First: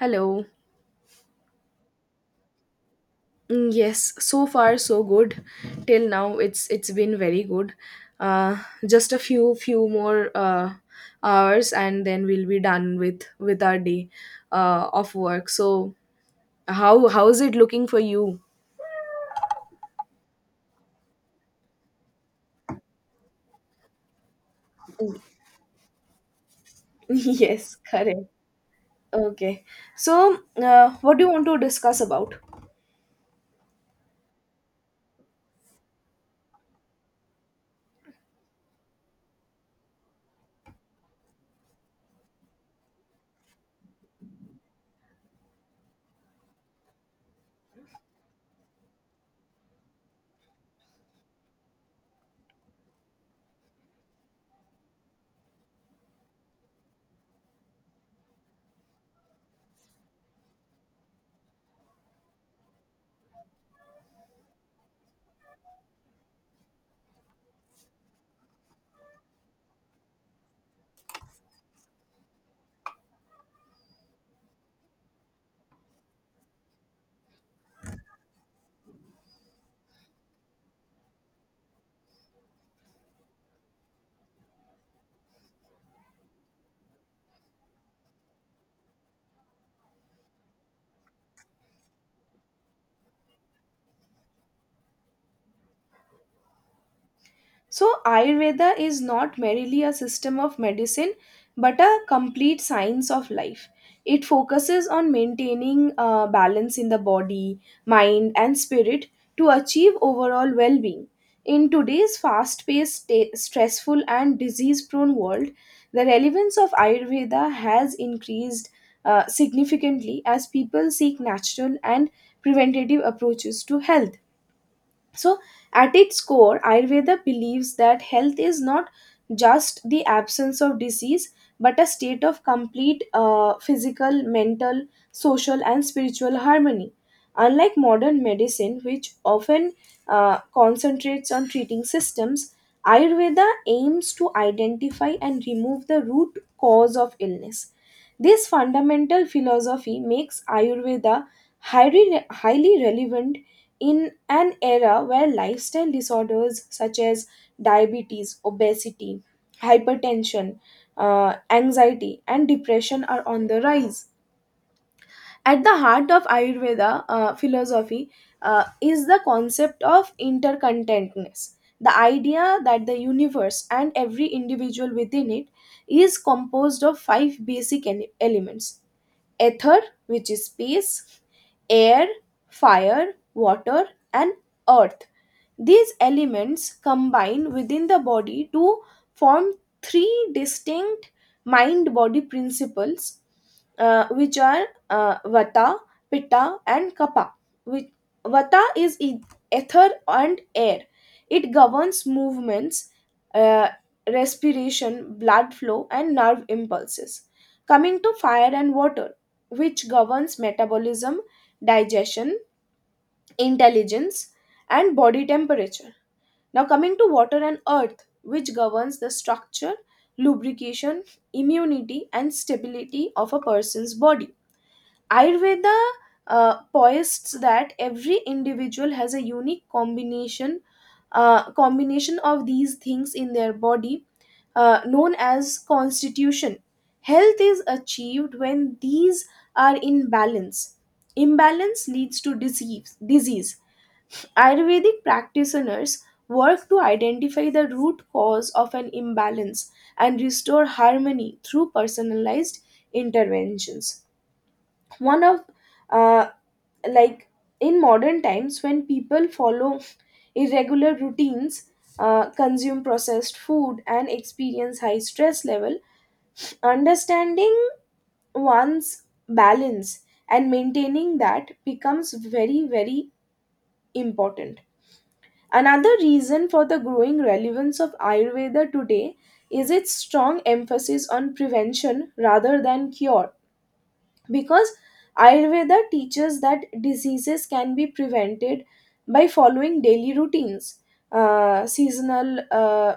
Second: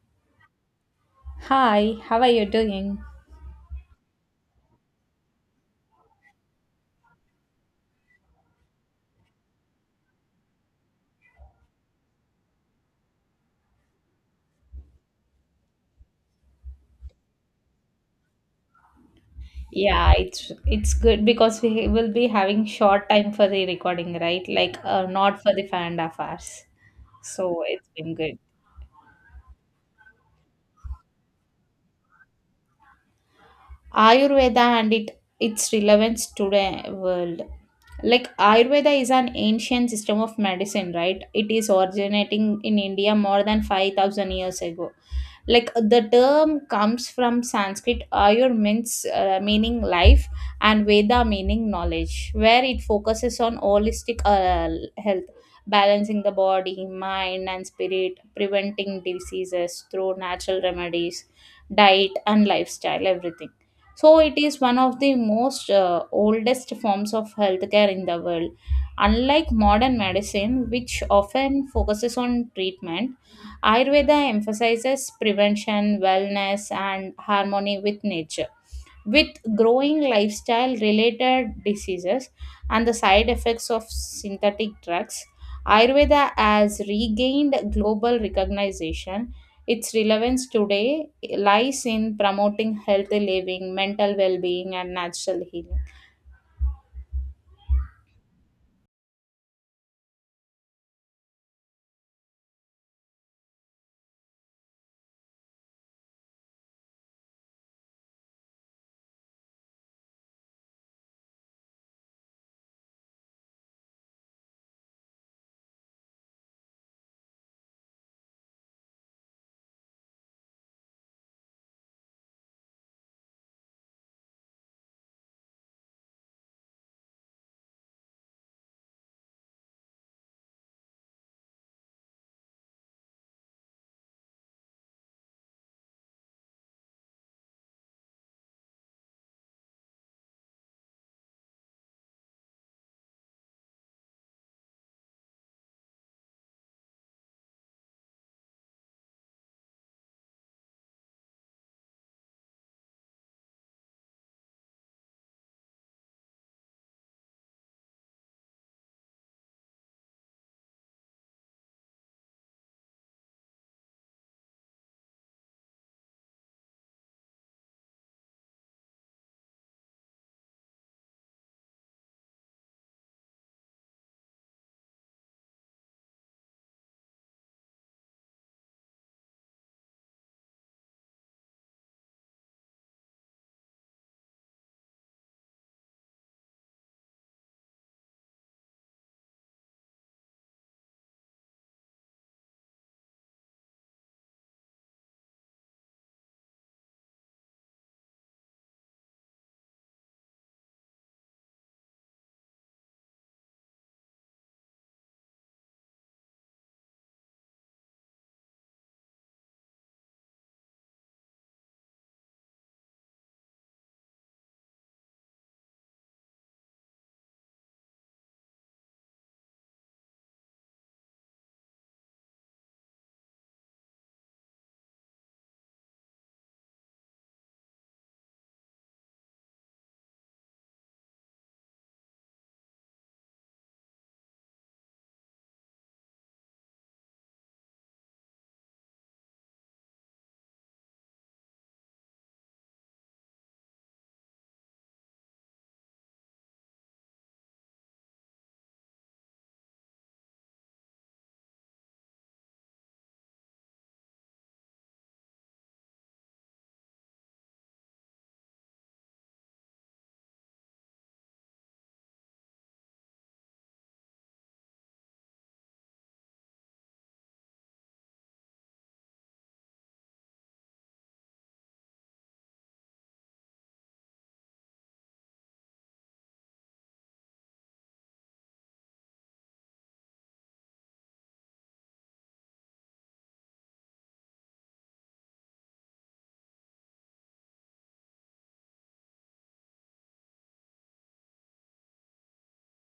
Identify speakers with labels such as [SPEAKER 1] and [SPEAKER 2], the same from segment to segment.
[SPEAKER 1] Hello.
[SPEAKER 2] Hi, how are you doing?
[SPEAKER 1] Yes, so far so good. Till now, it's been very good. Uh, just a few more hours, and then we'll be done with our day of work. So how is it looking for you?
[SPEAKER 2] Yeah, it's good because we will be having short time for the recording, right? Like not for the fan and affairs. So
[SPEAKER 1] Yes,
[SPEAKER 2] it's been
[SPEAKER 1] correct.
[SPEAKER 2] good.
[SPEAKER 1] Okay. So, what do you want to discuss about?
[SPEAKER 2] Ayurveda and it its relevance today world. Like Ayurveda is an ancient system of medicine, right? It is originating in India more than 5000 years ago. Like the term comes from Sanskrit Ayur means meaning life, and Veda meaning knowledge, where it focuses on holistic health, balancing the body, mind, and spirit, preventing diseases through natural remedies, diet, and lifestyle, everything. So it is one of the most oldest forms of healthcare in the world. Unlike modern medicine, which often focuses on treatment, Ayurveda emphasizes prevention, wellness, and harmony with nature. With growing lifestyle related diseases and the side effects of synthetic drugs, Ayurveda has regained global recognition. Its relevance today lies in promoting healthy living, mental well being, and natural healing.
[SPEAKER 1] So, Ayurveda is not merely a system of medicine but a complete science of life. It focuses on maintaining balance in the body, mind, and spirit to achieve overall well being. In today's fast paced, stressful, and disease prone world, the relevance of Ayurveda has increased significantly as people seek natural and preventative approaches to health. So, at its core, Ayurveda believes that health is not just the absence of disease but a state of complete physical, mental, social, and spiritual harmony. Unlike modern medicine, which often concentrates on treating systems, Ayurveda aims to identify and remove the root cause of illness. This fundamental philosophy makes Ayurveda highly relevant in an era where lifestyle disorders such as diabetes, obesity, hypertension, anxiety, and depression are on the rise. At the heart of Ayurveda philosophy is the concept of intercontentness, the idea that the universe and every individual within it is composed of five basic elements: Ether, which is space, air, fire, water, and earth. These elements combine within the body to form three distinct mind body principles, which are Vata, Pitta, and Kapha. Which, vata is ether and air, it governs movements, uh, respiration, blood flow, and nerve impulses. Coming to fire and water, which governs metabolism, digestion, intelligence, and body temperature. Now, coming to water and earth, which governs the structure, lubrication, immunity, and stability of a person's body. Ayurveda points that every individual has a unique combination of these things in their body, known as constitution. Health is achieved when these are in balance. Imbalance leads to disease. Ayurvedic practitioners work to identify the root cause of an imbalance and restore harmony through personalized interventions. One of uh, like In modern times, when people follow irregular routines, consume processed food, and experience high stress level, understanding one's balance and maintaining that becomes very important. Another reason for the growing relevance of Ayurveda today is its strong emphasis on prevention rather than cure, because Ayurveda teaches that diseases can be prevented by following daily routines, seasonal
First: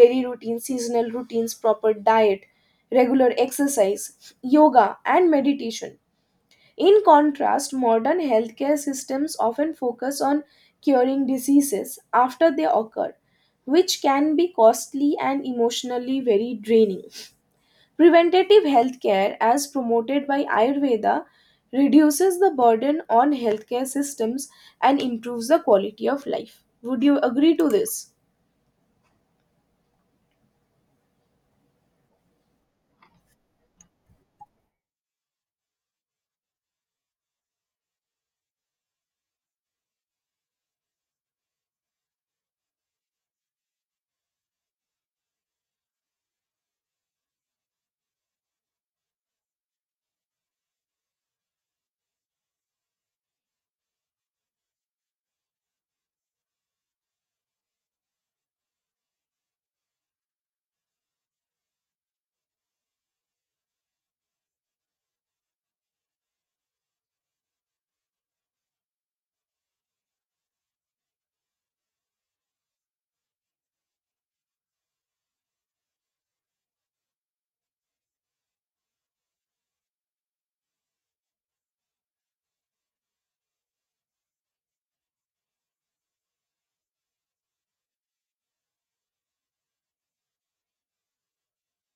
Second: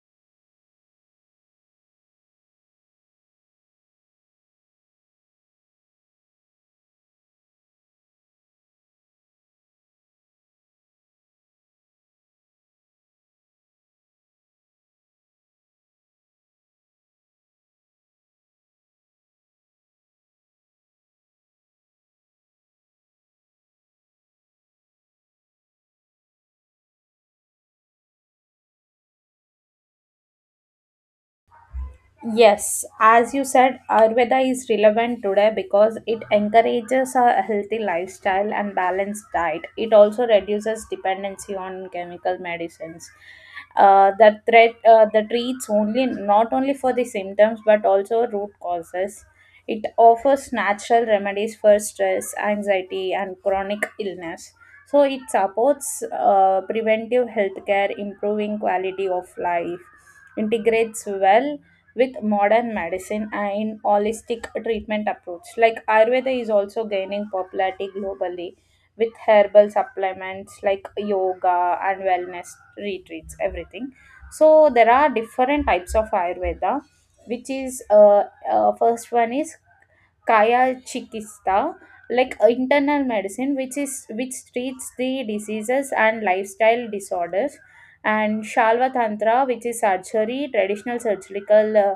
[SPEAKER 1] daily routines, seasonal routines, proper diet, regular exercise, yoga, and meditation. In contrast, modern healthcare systems often focus on curing diseases after they occur, which can be costly and emotionally very draining. Preventative healthcare, as promoted by Ayurveda, reduces the burden on healthcare systems and improves the quality of life. Would you agree to this?
[SPEAKER 2] Yes, as you said, Ayurveda is relevant today because it encourages a healthy lifestyle and balanced diet. It also reduces dependency on chemical medicines. That treats only not only for the symptoms but also root causes. It offers natural remedies for stress, anxiety, and chronic illness. So it supports preventive healthcare, improving quality of life, integrates well with modern medicine and holistic treatment approach. Like Ayurveda is also gaining popularity globally with herbal supplements like yoga and wellness retreats, everything. So there are different types of Ayurveda, which is first one is Kayachikista, like internal medicine, which treats the diseases and lifestyle disorders, and Shalva Tantra, which is surgery, traditional surgical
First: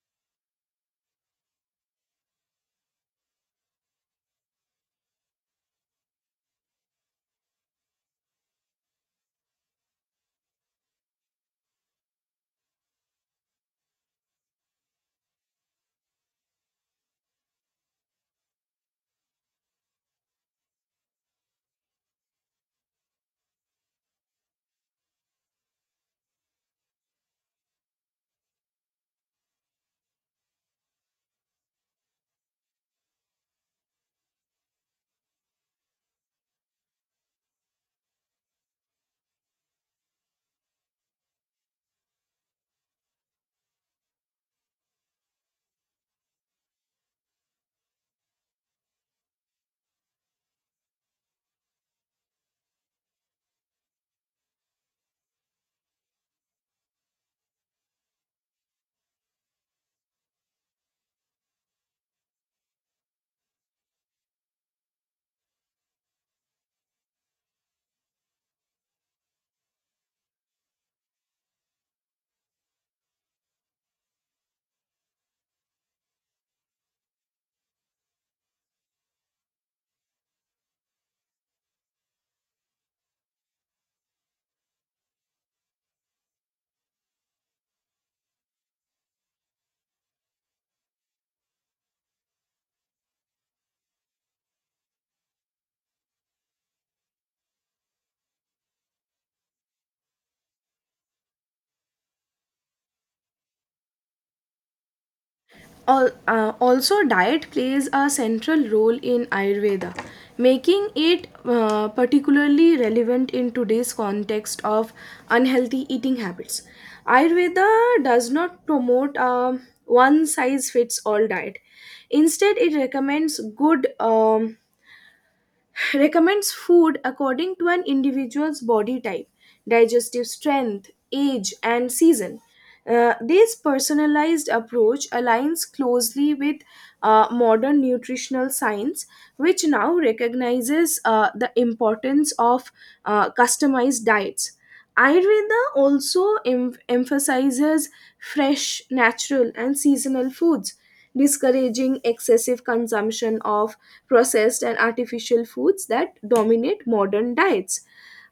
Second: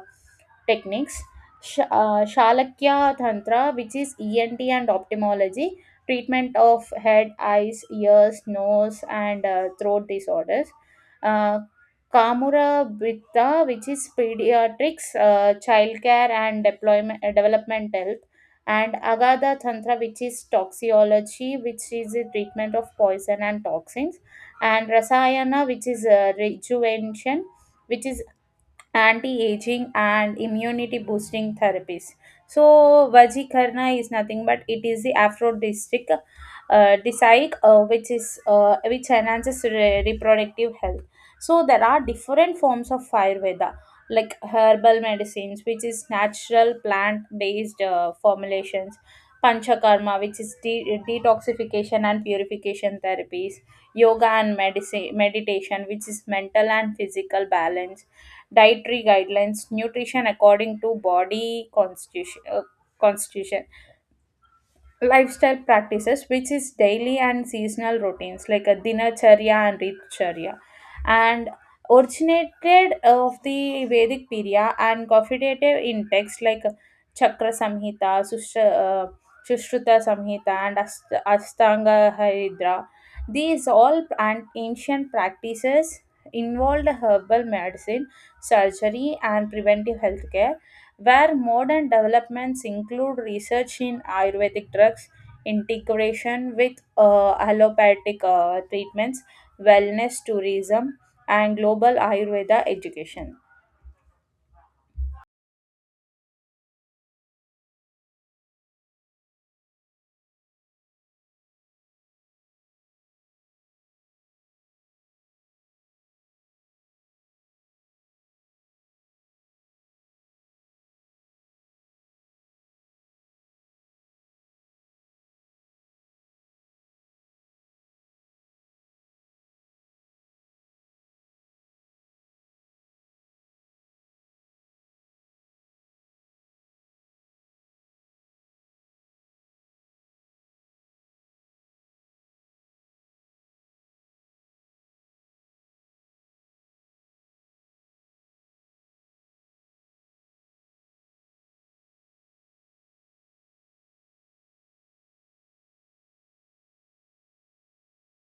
[SPEAKER 2] techniques. Shalakya Tantra, which is ENT and ophthalmology, treatment of head, eyes, ears, nose, and throat disorders. Uh, Kamura Britta, which is pediatrics, childcare, and developmental, and Agatha Tantra, which is toxicology, which is the treatment of poison and toxins, and Rasayana, which is rejuvenation, which is anti-aging and immunity boosting therapies. So vajikarna is nothing but it is the aphrodisiac, which is which enhances reproductive health. So there are different forms of Ayurveda, like herbal medicines, which is natural plant based formulations; panchakarma, which is detoxification and purification therapies; yoga and medicine meditation, which is mental and physical balance; dietary guidelines, nutrition according to body constitution, constitution; lifestyle practices, which is daily and seasonal routines like a dinacharya and ritcharya; and originated of the vedic period and confidated in texts like chakra samhita, sushruta samhita, and astanga haridra. These all ancient practices involved herbal medicine, surgery, and preventive healthcare, where modern developments include research in Ayurvedic drugs, integration with allopathic treatments, wellness tourism, and global Ayurveda education.
[SPEAKER 1] Also, diet plays a central role in Ayurveda, making it particularly relevant in today's context of unhealthy eating habits. Ayurveda does not promote a one size fits all diet. Instead, it recommends food according to an individual's body type, digestive strength, age, and season. This personalized approach aligns closely with modern nutritional science, which now recognizes the importance of customized diets. Ayurveda also emphasizes fresh, natural, and seasonal foods, discouraging excessive consumption of processed and artificial foods that dominate modern diets.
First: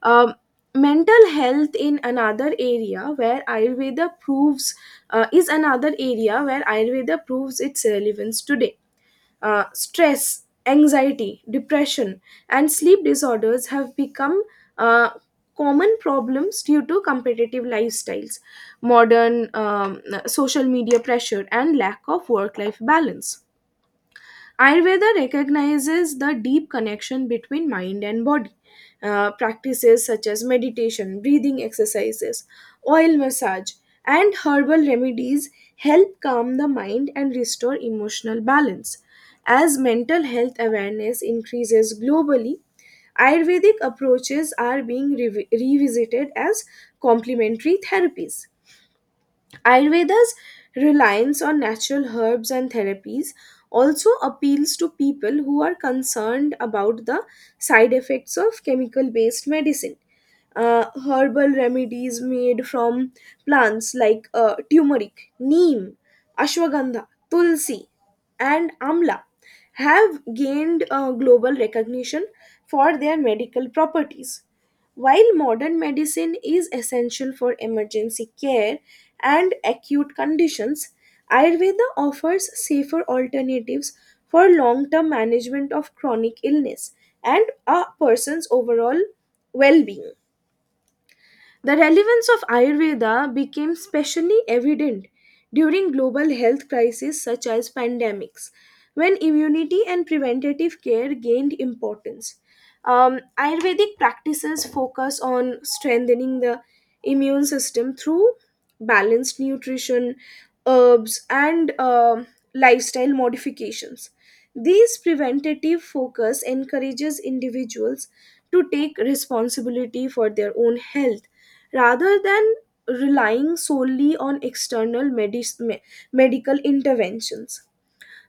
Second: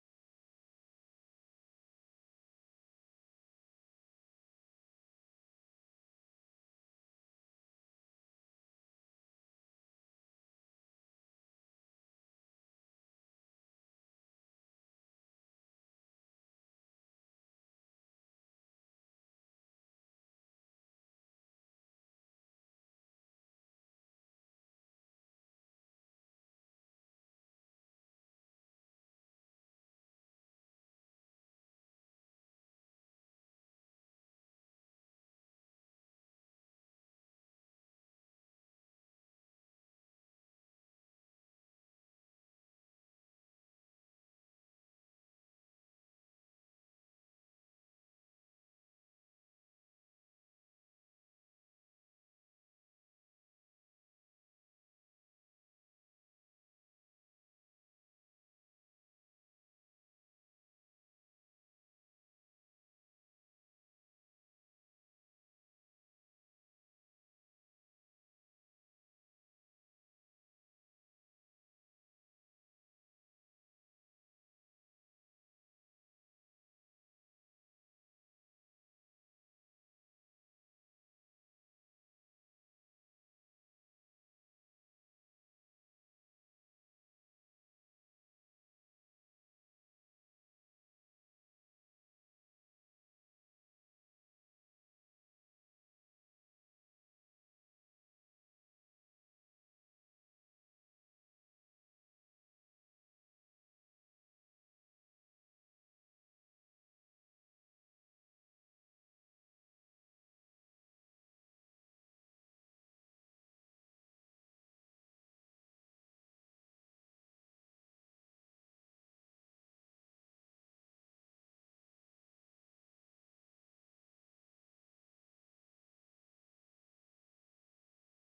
[SPEAKER 1] Um, mental health in another area where Ayurveda proves is another area where Ayurveda proves its relevance today. Stress, anxiety, depression, and sleep disorders have become uh, common problems due to competitive lifestyles, modern social media pressure, and lack of work life balance. Ayurveda recognizes the deep connection between mind and body. Practices such as meditation, breathing exercises, oil massage, and herbal remedies help calm the mind and restore emotional balance. As mental health awareness increases globally, Ayurvedic approaches are being revisited as complementary therapies. Ayurveda's reliance on natural herbs and therapies also appeals to people who are concerned about the side effects of chemical based medicine. Herbal remedies made from plants like turmeric, neem, ashwagandha, tulsi, and amla have gained global recognition for their medical properties. While modern medicine is essential for emergency care and acute conditions, Ayurveda offers safer alternatives for long term management of chronic illness and a person's overall well being. The relevance of Ayurveda became especially evident during global health crises such as pandemics, when immunity and preventative care gained importance. Ayurvedic practices focus on strengthening the immune system through balanced nutrition, herbs, and lifestyle modifications. These preventative focus encourages individuals to take responsibility for their own health rather than relying solely on external medical interventions.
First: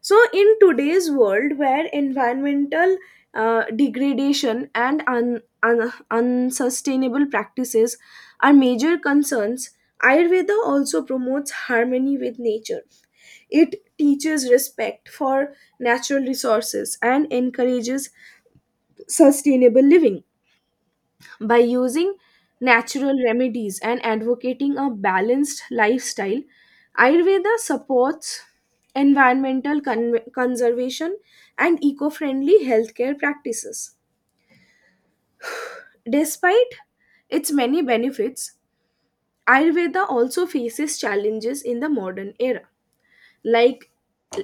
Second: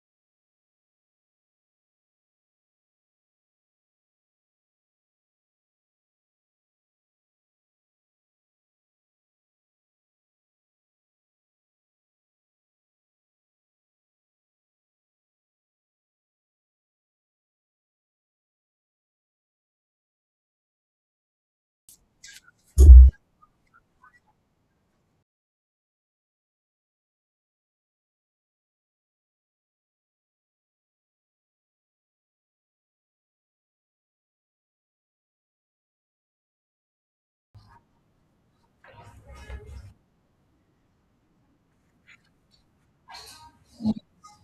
[SPEAKER 1] So, in today's world where environmental degradation and unsustainable practices are major concerns, Ayurveda also promotes harmony with nature. It teaches respect for natural resources and encourages sustainable living. By using natural remedies and advocating a balanced lifestyle, Ayurveda supports environmental conservation and eco friendly healthcare practices. Despite its many benefits, Ayurveda also faces challenges in the modern era, like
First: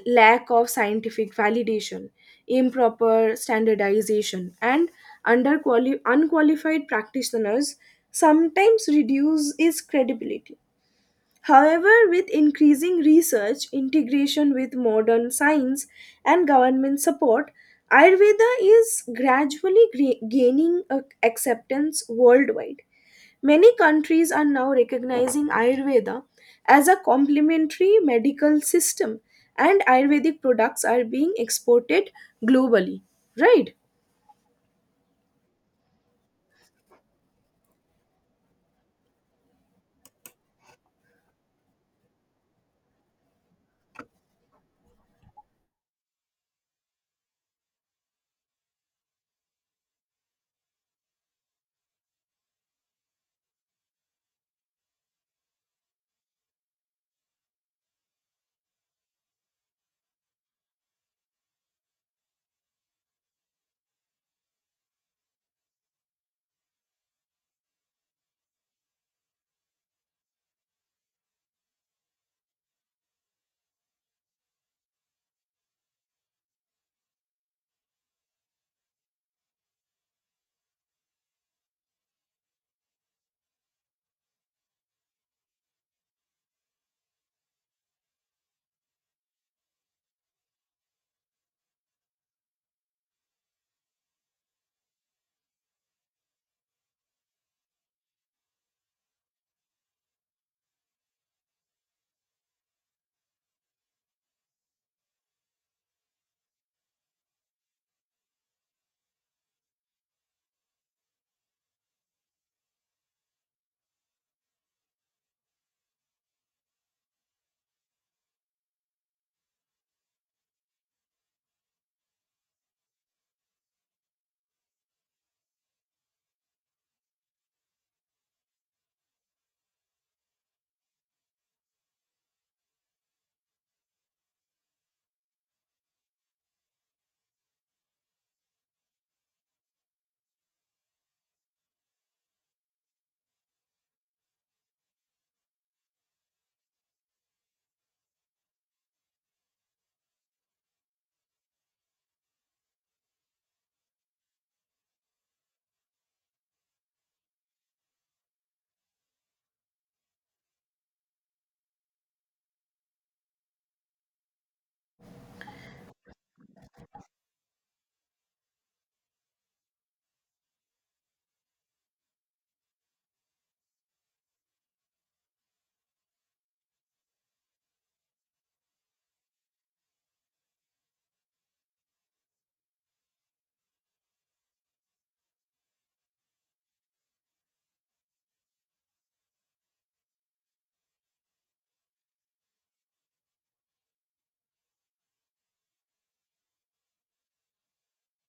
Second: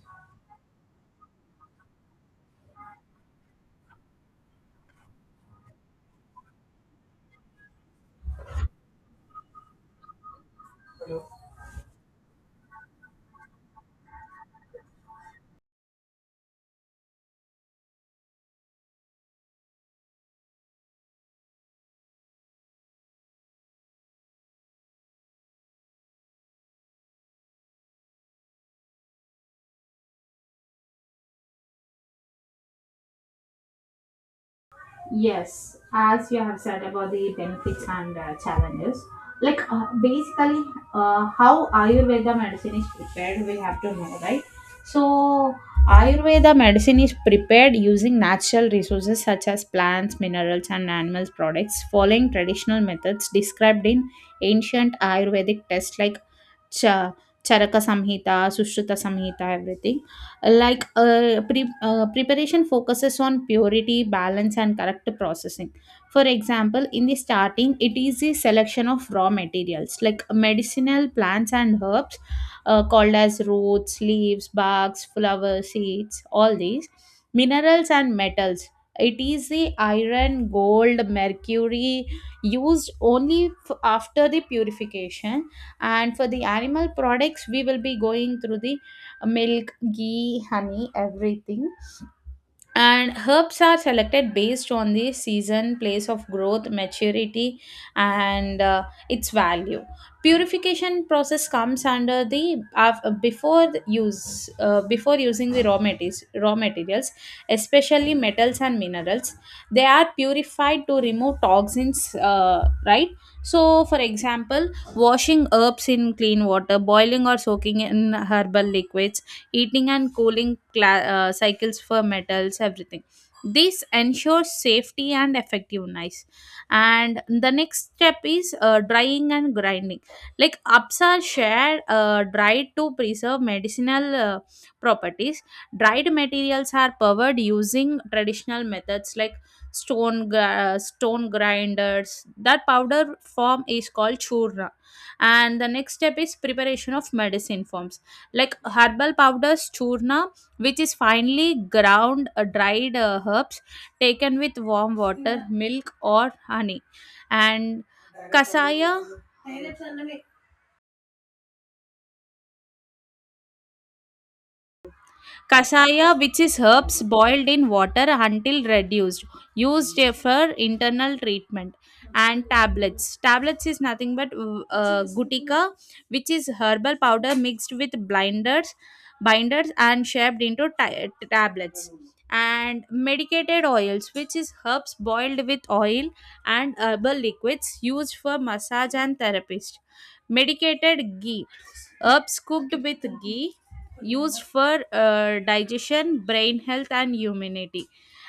[SPEAKER 1] lack of scientific validation, improper standardization, and under unqualified practitioners sometimes reduce its credibility. However, with increasing research, integration with modern science, and government support, Ayurveda is gradually gaining acceptance worldwide. Many countries are now recognizing Ayurveda as a complementary medical system, and Ayurvedic products are being exported globally, right?
[SPEAKER 2] Yes, as you have said about the benefits and challenges, like basically how Ayurveda medicine is prepared, we have to know, right? So, Ayurveda medicine is prepared using natural resources such as plants, minerals, and animal products, following traditional methods described in ancient Ayurvedic texts like Cha Charaka Samhita, Sushruta Samhita, everything. Like preparation focuses on purity, balance, and correct processing. For example, in the starting, it is the selection of raw materials like medicinal plants and herbs, called as roots, leaves, barks, flowers, seeds, all these minerals and metals. It is the iron, gold, mercury, used only after the purification. And for the animal products we will be going through the milk, ghee, honey, everything. And herbs are selected based on the season, place of growth, maturity, and its value. Purification process comes under the before the use, before using the raw materials raw materials, especially metals and minerals, they are purified to remove toxins, right? So for example, washing herbs in clean water, boiling or soaking in herbal liquids, heating and cooling cycles for metals, everything. This ensures safety and effectiveness. And the next step is drying and grinding. Like ups are shared, dried to preserve medicinal properties. Dried materials are powered using traditional methods like stone grinders. That powder form is called churna. And the next step is preparation of medicine forms like herbal powders, churna, which is finely ground dried herbs taken with warm water, milk, or honey; and kasaya Kasaya, which is herbs boiled in water until reduced, used for internal treatment. And tablets. Tablets is nothing but gutica, which is herbal powder mixed with binders, and shaped into tablets. And medicated oils, which is herbs boiled with oil and herbal liquids, used for massage and therapist. Medicated ghee, herbs cooked with ghee, used for digestion, brain health, and immunity.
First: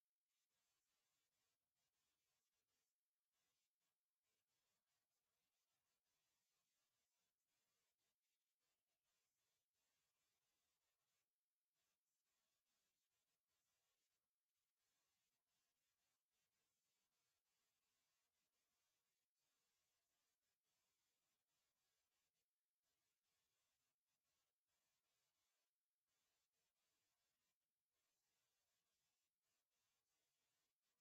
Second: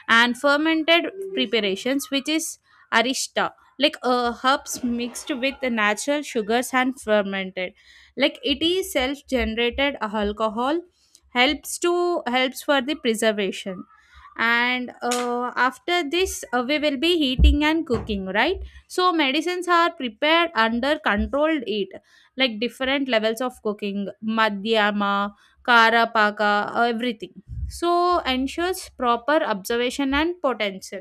[SPEAKER 2] And fermented preparations, which is arista, like herbs mixed with the natural sugars and fermented. Like it is self-generated alcohol, helps for the preservation. And after this, we will be heating and cooking, right? So medicines are prepared under controlled heat, like different levels of cooking, madhyama, Kara, paka, everything, so ensures proper observation and potential.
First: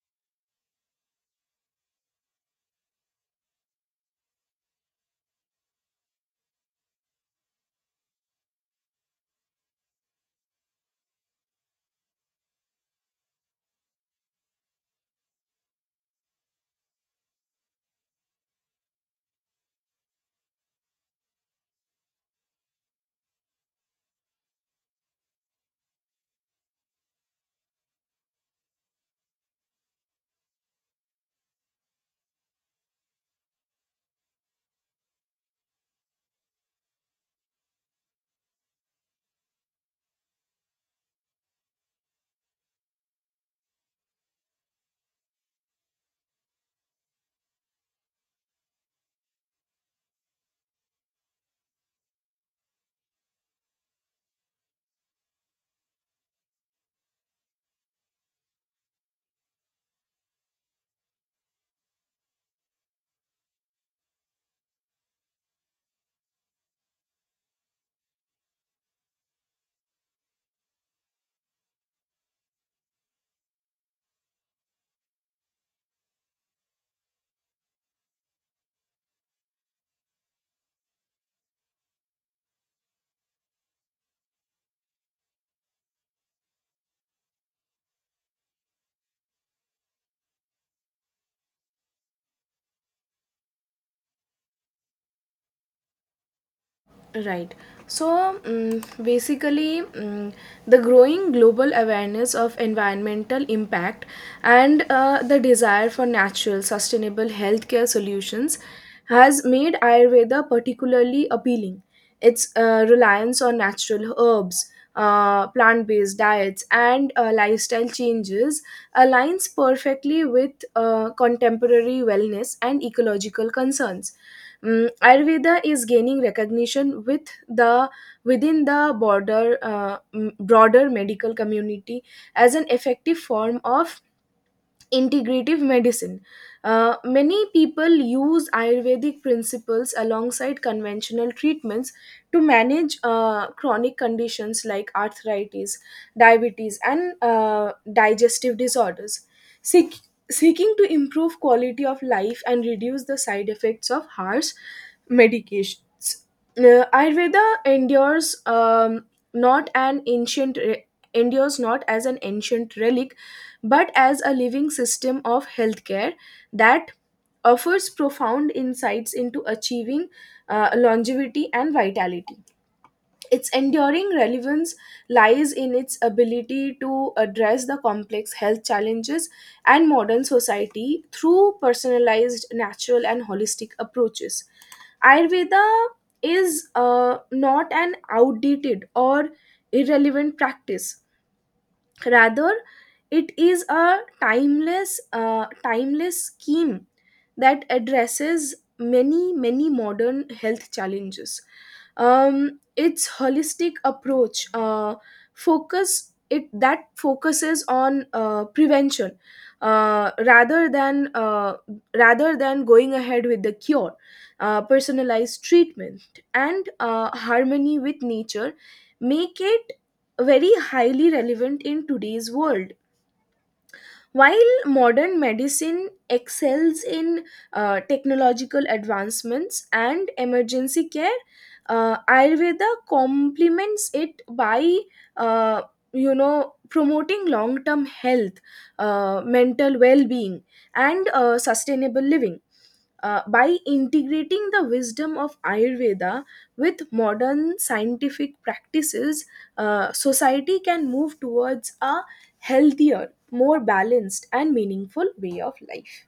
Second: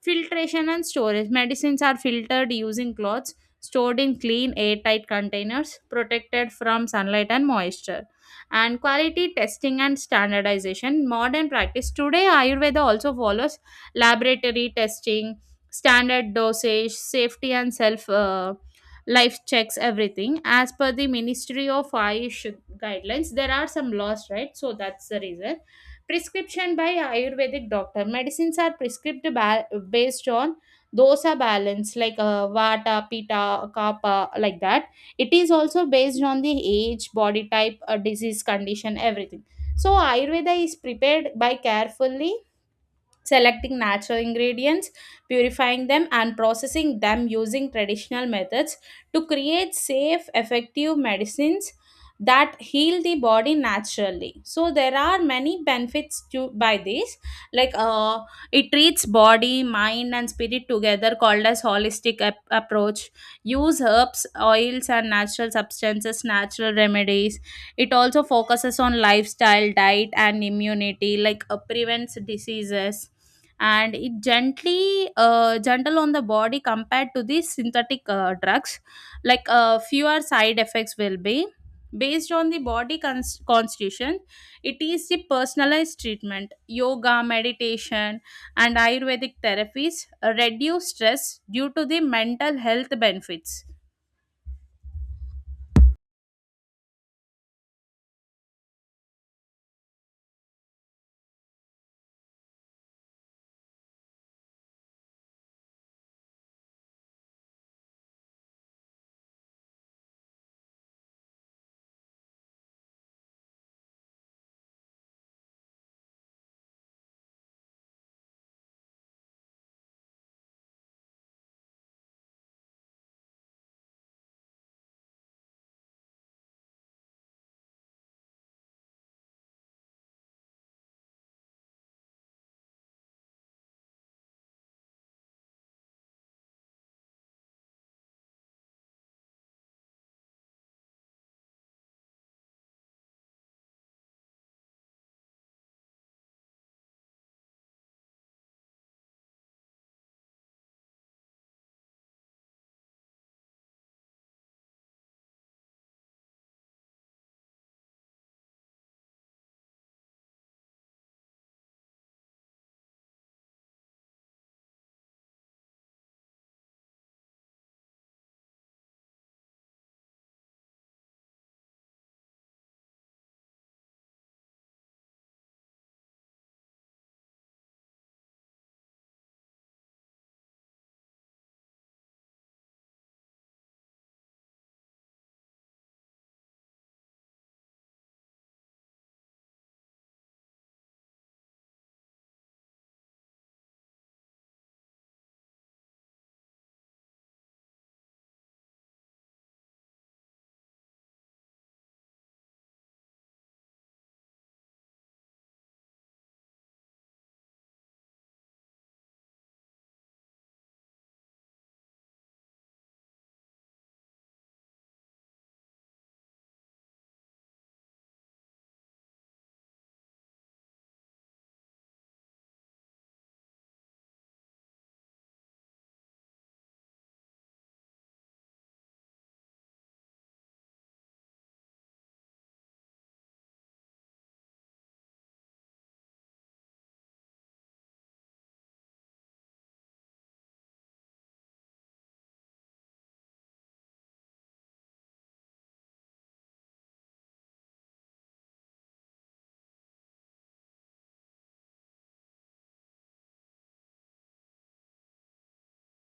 [SPEAKER 2] Filtration and storage. Medicines are filtered using cloths, stored in clean, airtight containers, protected from sunlight and moisture. And quality testing and standardization. Modern practice. Today, Ayurveda also follows laboratory testing, standard dosage, safety, and self life checks, everything. As per the Ministry of Ayush guidelines, there are some laws, right? So that's the reason prescription by ayurvedic doctor, medicines are prescribed based on dosa balance like vata, pitta, kapha, like that. It is also based on the age, body type, disease condition, everything. So ayurveda is prepared by carefully selecting natural ingredients, purifying them, and processing them using traditional methods to create safe, effective medicines that heal the body naturally. So there are many benefits to by this, like it treats body, mind, and spirit together, called as holistic approach. Use herbs, oils, and natural substances, natural remedies. It also focuses on lifestyle, diet, and immunity, like prevents diseases. And it gently gentle on the body compared to the synthetic drugs, like fewer side effects will be, based on the body constitution. It is the personalized treatment. Yoga, meditation, and ayurvedic therapies reduce stress due to the mental health benefits.
[SPEAKER 1] Right. So basically, the growing global awareness of environmental impact and the desire for natural, sustainable healthcare solutions has made Ayurveda particularly appealing. Its reliance on natural herbs, plant based diets, and lifestyle changes aligns perfectly with contemporary wellness and ecological concerns. Ayurveda is gaining recognition within the broader medical community as an effective form of integrative medicine. Many people use Ayurvedic principles alongside conventional treatments to manage chronic conditions like arthritis, diabetes, and digestive disorders, seek, seeking to improve quality of life and reduce the side effects of harsh medications. Ayurveda not an ancient re- endures not as an ancient relic but as a living system of healthcare that offers profound insights into achieving longevity and vitality. Its enduring relevance lies in its ability to address the complex health challenges and modern society through personalized, natural, and holistic approaches. Ayurveda is not an outdated or irrelevant practice. Rather, it is a timeless scheme that addresses many modern health challenges. Um, its holistic approach, focus it that focuses on prevention uh, rather than uh, rather than going ahead with the cure, personalized treatment, and harmony with nature, make it very highly relevant in today's world. While modern medicine excels in technological advancements and emergency care, Ayurveda complements it by, uh, promoting long term health, mental well being, and sustainable living. By integrating the wisdom of Ayurveda with modern scientific practices, society can move towards a healthier, more balanced, and meaningful way of life.